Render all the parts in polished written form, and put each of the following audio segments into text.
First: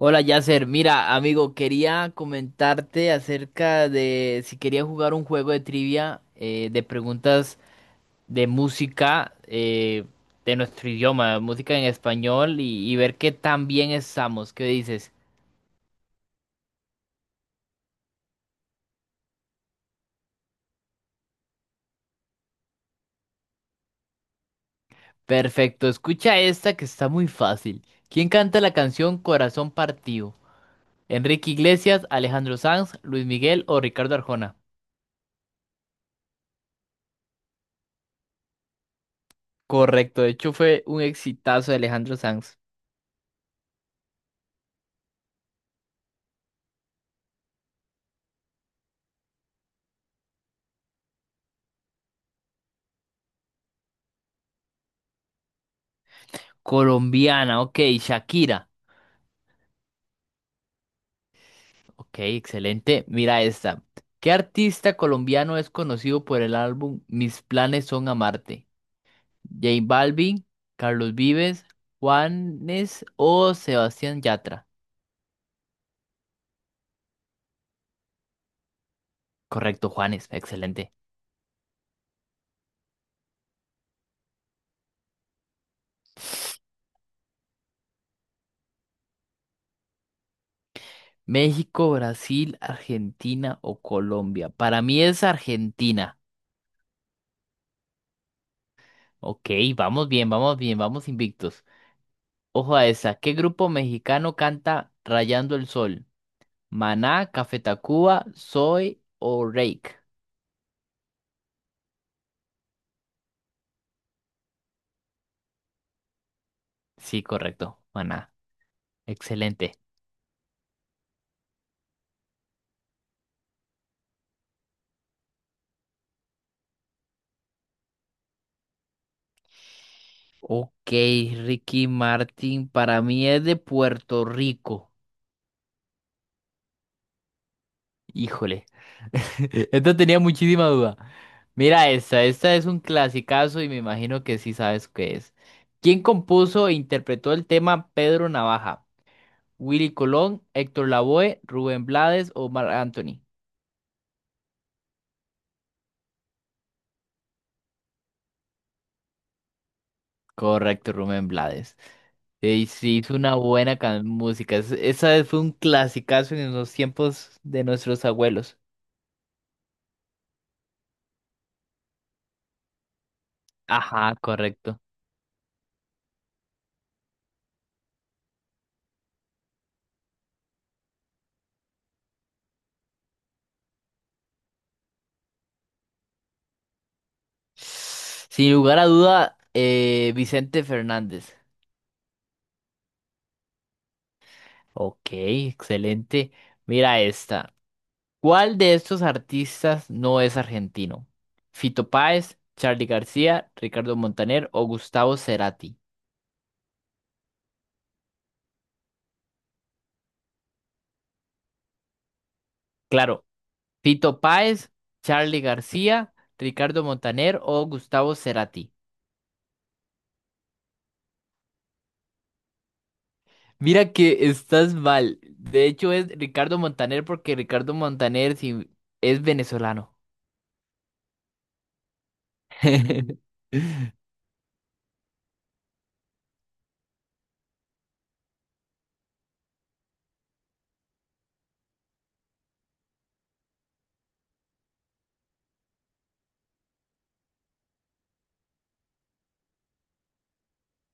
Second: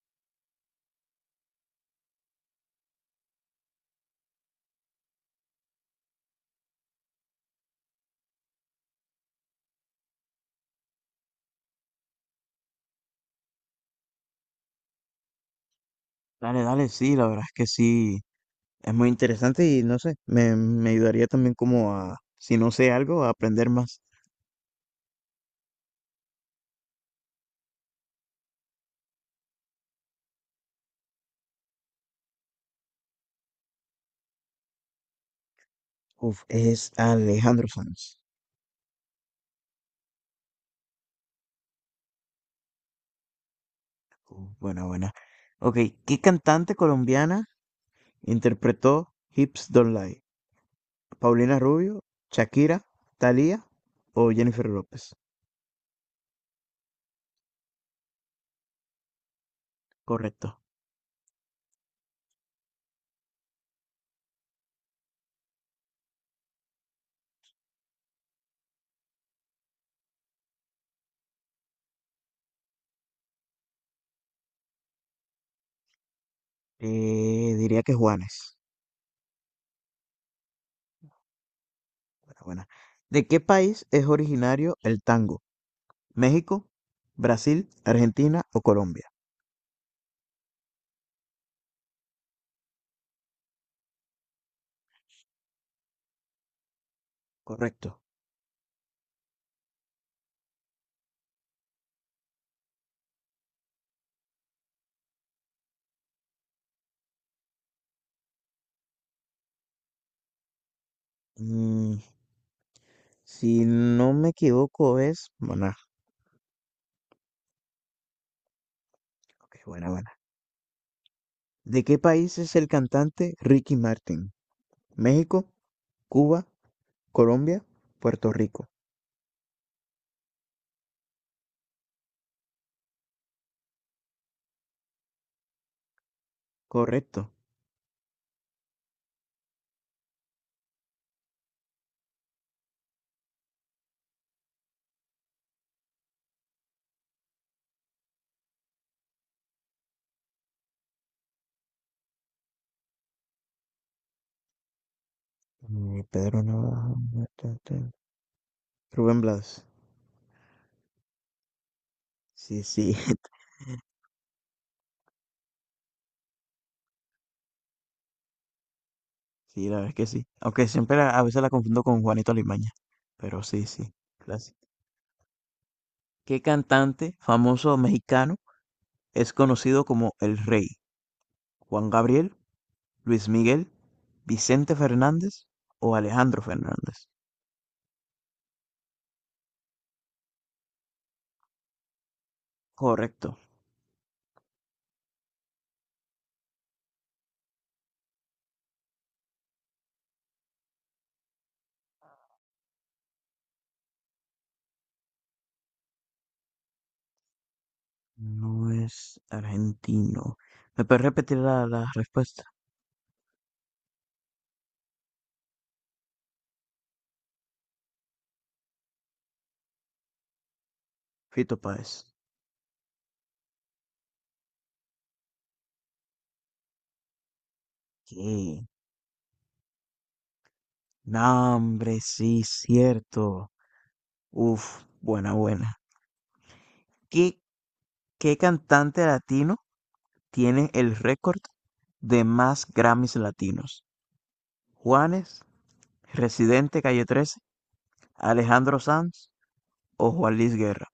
Hola Yasser, mira amigo, quería comentarte acerca de si quería jugar un juego de trivia de preguntas de música de nuestro idioma, música en español y ver qué tan bien estamos. ¿Qué dices? Dale, dale, sí, la verdad es que sí, es muy interesante y no sé, me ayudaría también como a, si no sé algo, a aprender más. Perfecto, escucha esta que está muy fácil. ¿Quién canta la canción Corazón Partido? ¿Enrique Iglesias, Alejandro Sanz, Luis Miguel o Ricardo Arjona? Uf, es Alejandro Sanz. Correcto, de hecho fue un exitazo de Alejandro Sanz. Uf, buena, buena. Ok, ¿qué cantante colombiana interpretó Hips Don't Lie? ¿Paulina Rubio, Shakira, Thalía o Jennifer López? Colombiana, ok, Shakira. Correcto. Ok, excelente. Mira esta. ¿Qué artista colombiano es conocido por el álbum Mis planes son amarte? ¿J Balvin, Carlos Vives, Juanes o Sebastián Yatra? Diría que Juanes. Correcto, Juanes, excelente. Buena, buena. ¿De qué país es originario el tango? ¿México, Brasil, Argentina o Colombia? México, Brasil, Argentina o Colombia. Para mí es Argentina. Correcto. Ok, vamos bien, vamos bien, vamos invictos. Ojo a esa. ¿Qué grupo mexicano canta Rayando el Sol? ¿Maná, Café Tacuba, Soy o Reik? Mm, si no me equivoco es Maná. Sí, correcto. Buena. Ok, Excelente. buena, buena. ¿De qué país es el cantante Ricky Martin? ¿México, Cuba, Colombia, Puerto Rico? Ok, Ricky Martin, para mí es de Puerto Rico. Correcto. Híjole. Esto tenía muchísima duda. Mira esta, esta es un clasicazo y me imagino que sí sabes qué es. ¿Quién compuso e interpretó el tema Pedro Navaja? ¿Willy Colón, Héctor Lavoe, Rubén Blades o Marc Anthony? Pedro Navajo. Ta, ta. Rubén Blas. Correcto, Rubén Blades. Eh, Sí, Y sí. sí, hizo una buena música. Esa vez fue un clasicazo en los tiempos de nuestros abuelos. Sí, la verdad es que sí. Aunque siempre a veces la confundo con Juanito Alimaña. Pero sí, sí. Ajá, Clásico. correcto. ¿Qué cantante famoso mexicano es conocido como El Rey? ¿Juan Gabriel, Luis Miguel, Vicente Fernández o Alejandro Fernández? Sin lugar a duda, Vicente Fernández. Correcto. Ok, excelente. Mira esta. ¿Cuál de estos artistas no es argentino? ¿Fito Páez, Charly García, Ricardo Montaner o Gustavo Cerati? No es argentino. ¿Me puedes repetir la respuesta? Claro, Fito Páez, Charly García, Ricardo Montaner o Gustavo Cerati. Fito Páez. Mira que estás mal. De hecho es Ricardo Montaner porque Ricardo Montaner ¿Qué? sí, es venezolano. No, hombre, sí, cierto. Uf, buena, buena. ¿Qué, qué cantante latino tiene el récord de más Grammys latinos? ¿Juanes, Residente Calle 13, Alejandro Sanz o Juan Luis Guerra?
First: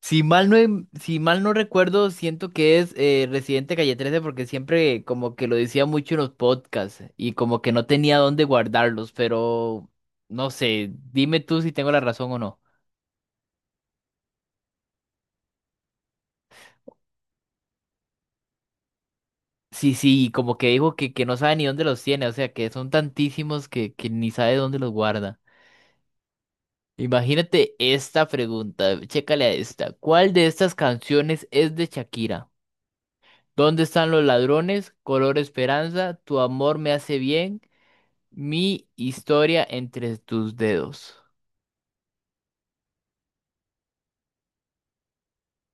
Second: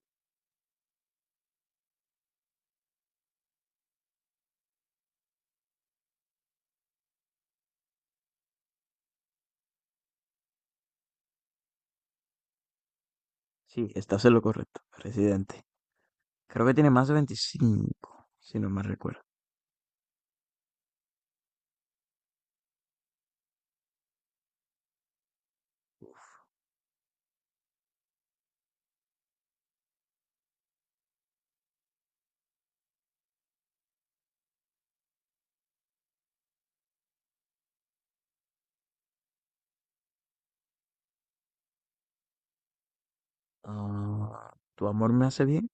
Si mal no, si mal no recuerdo, siento que es Residente Calle 13 porque siempre como que lo decía mucho en los podcasts y como que no tenía dónde guardarlos, pero no sé, dime tú si tengo la razón o no. Sí, estás en lo correcto, Residente. Creo que tiene más de 25, si no me recuerdo. Sí, sí, como que dijo que no sabe ni dónde los tiene, o sea que son tantísimos que ni sabe dónde los guarda. Imagínate esta pregunta, chécale a esta. ¿Cuál de estas canciones es de Shakira? ¿Dónde están los ladrones? Color Esperanza, Tu amor me hace bien, Mi historia entre tus dedos. Ah, ¿Tu amor me hace bien?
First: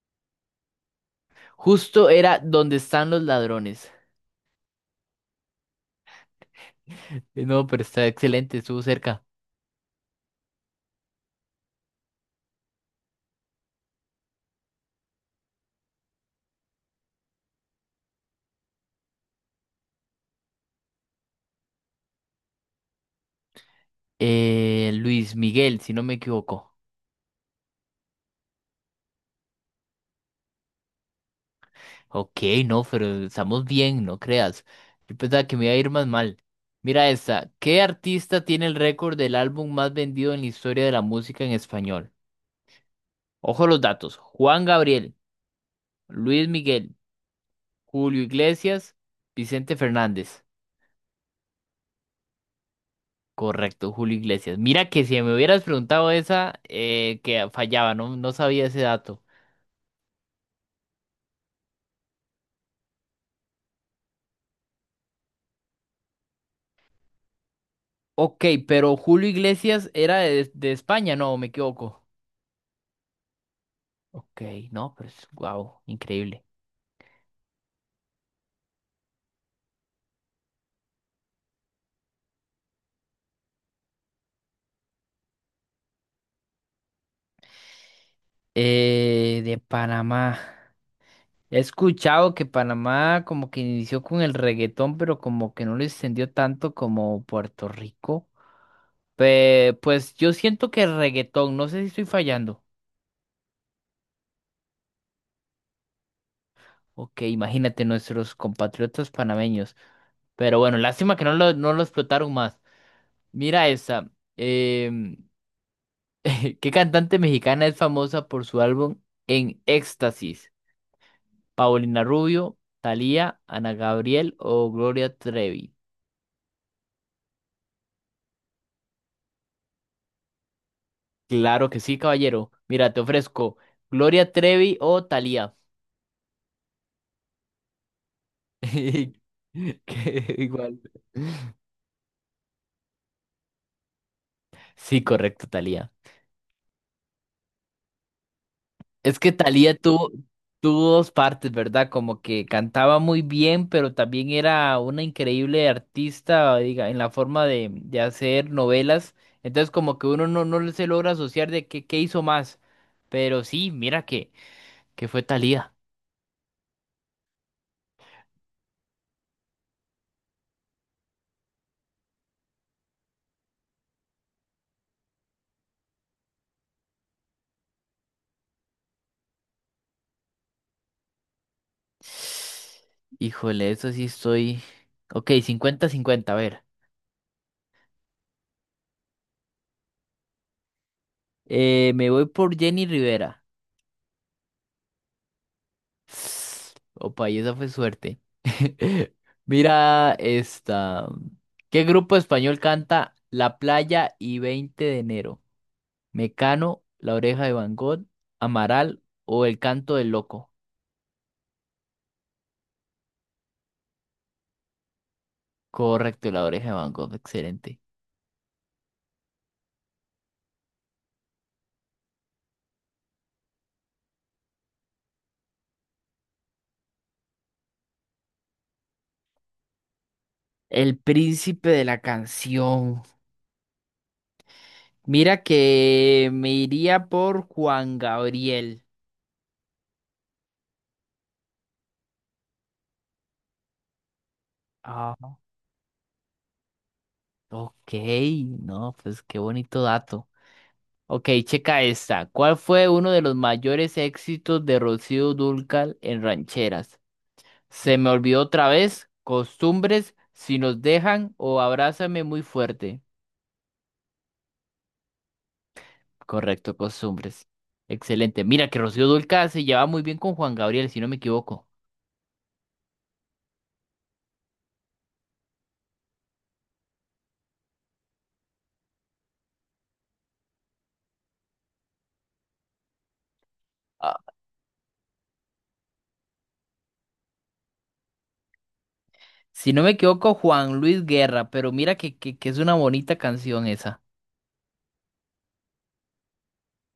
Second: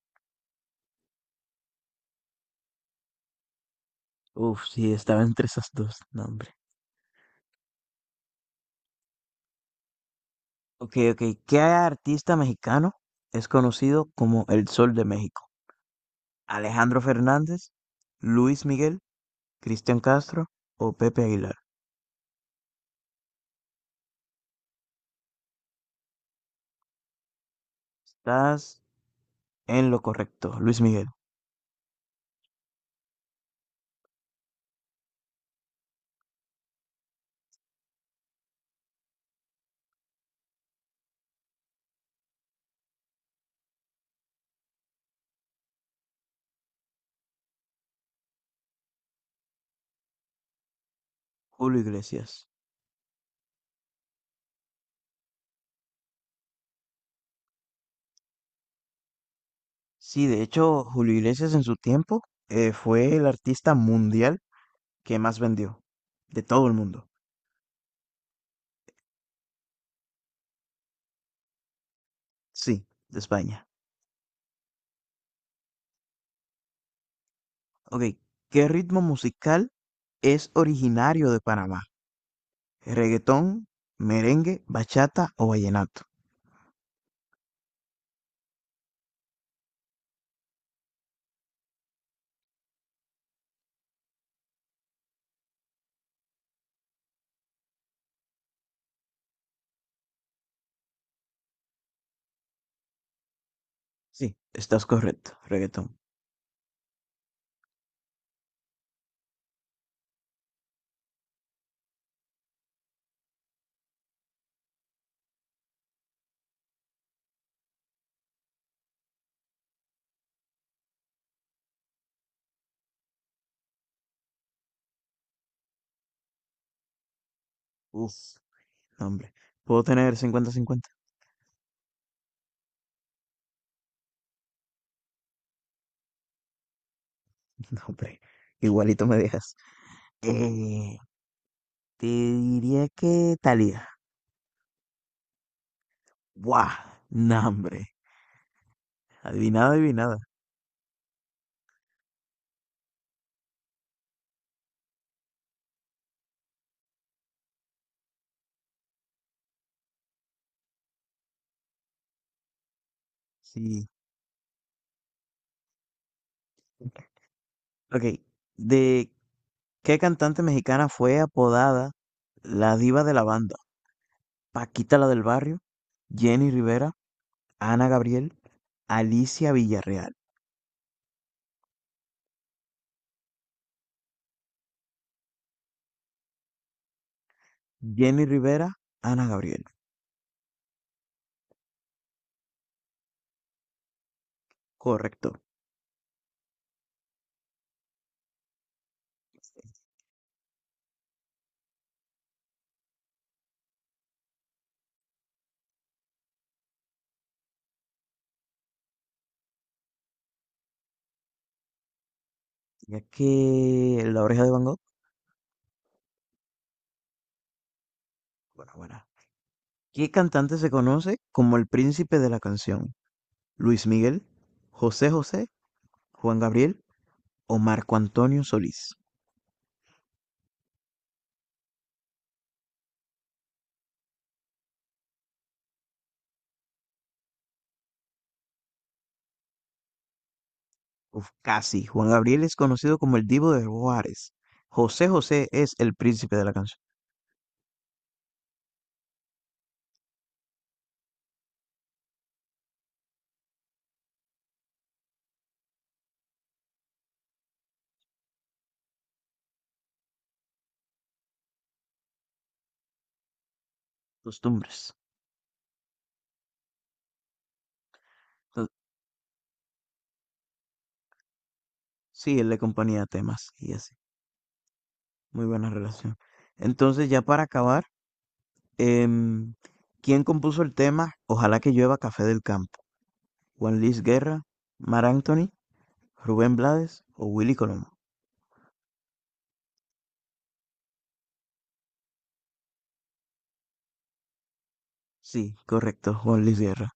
Justo era ¿Dónde están los ladrones? Uf, sí, estaba entre esas dos, no, hombre. No, pero está excelente, estuvo cerca. Ok, ok. ¿Qué artista mexicano es conocido como el Sol de México? ¿Alejandro Fernández, Luis Miguel, Cristian Castro o Pepe Aguilar? Luis Miguel, si no me equivoco. Estás en lo correcto, Luis Miguel. Ok, no, pero estamos bien, no creas. Yo pensaba que me iba a ir más mal. Mira esta. ¿Qué artista tiene el récord del álbum más vendido en la historia de la música en español? Ojo los datos. Juan Gabriel, Luis Miguel, Julio Iglesias, Vicente Fernández. Julio Iglesias. Correcto, Julio Iglesias. Mira que si me hubieras preguntado esa, que fallaba, no, no sabía ese dato. Sí, de hecho, Julio Iglesias en su tiempo fue el artista mundial que más vendió de todo el mundo. Ok, pero Julio Iglesias era de España, no, me equivoco. Sí, de España. Ok, no, pero es guau, increíble. Ok, ¿qué ritmo musical es originario de Panamá? ¿Reggaetón, merengue, bachata o vallenato? De Panamá. He escuchado que Panamá como que inició con el reggaetón, pero como que no lo extendió tanto como Puerto Rico. Pues yo siento que el reggaetón, no sé si estoy fallando. Sí, estás correcto, reggaetón. Ok, imagínate nuestros compatriotas panameños. Pero bueno, lástima que no lo explotaron más. Mira esa. em, ¿Qué cantante mexicana es famosa por su álbum En Éxtasis? ¿Paulina Rubio, Thalía, Ana Gabriel o Gloria Trevi? Uf, no, hombre. ¿Puedo tener 50/50? Claro que sí, caballero. Mira, te ofrezco Gloria Trevi o Thalía. No, hombre. Igualito me dejas. Que Igual. Eh, Te diría que Thalía. Sí, correcto, Thalía. ¡Buah! No, hombre. Es que Adivinada, Thalía adivinada. tuvo dos partes, ¿verdad? Como que cantaba muy bien, pero también era una increíble artista, diga, en la forma de hacer novelas. Entonces, como que uno no se logra asociar de qué hizo más. Pero sí, Sí. mira que fue Thalía. Ok, ¿de qué cantante mexicana fue apodada la diva de la banda? ¿Paquita la del barrio? ¿Jenny Rivera? ¿Ana Gabriel? Alicia Villarreal, Híjole, eso sí estoy. Ok, cincuenta-cincuenta. A ver. Jenny Rivera, Ana Gabriel. Me voy por Jenny Rivera. Correcto. Opa, y esa fue suerte. Mira esta. ¿Qué grupo español canta La Playa y 20 de enero? ¿Mecano, La Oreja de Van Gogh, Amaral o El Canto del Loco? Ya que La Oreja de Van Gogh, Correcto, La Oreja de Van Gogh, excelente. bueno, bueno. ¿Qué cantante se conoce como el príncipe de la canción? ¿Luis Miguel, José José, Juan Gabriel o Marco Antonio Solís? El príncipe de la canción. Mira que me iría por Juan Gabriel. Uf, casi. Juan Gabriel es conocido como el Divo de Juárez. José Ah, José es el príncipe de la canción. ok, no, pues qué bonito dato. Ok, checa esta. ¿Cuál fue uno de los mayores éxitos de Rocío Dúrcal en rancheras? Se me olvidó otra vez. Costumbres, si nos dejan o abrázame muy fuerte. Costumbres. Correcto, costumbres. Excelente. Mira Entonces, que Rocío Dúrcal se lleva muy bien con Juan Gabriel, si no me equivoco. sí, él le acompaña temas y así. Muy buena relación. Entonces, ya para acabar, Em, ¿quién compuso el tema Ojalá que llueva café del campo? ¿Juan Luis Ah, Guerra, Mar Anthony, Rubén Blades o Willy Colón? si no me equivoco, Juan Luis Guerra, pero mira que, que es una bonita canción esa. Sí, correcto, Juan Luis Guerra.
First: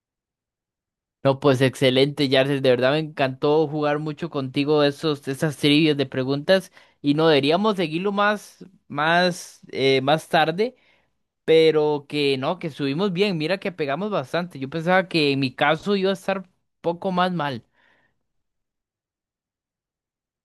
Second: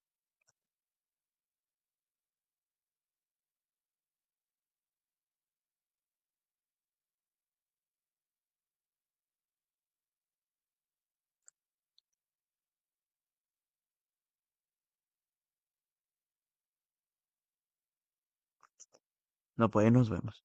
No, pues excelente, Yardes. De verdad me encantó jugar mucho contigo esos, esas trivias de preguntas. Y no deberíamos seguirlo más, más tarde. Pero que no, que subimos bien. Mira que pegamos bastante. Yo pensaba que en mi caso iba a estar poco más mal. No, pues nos vemos.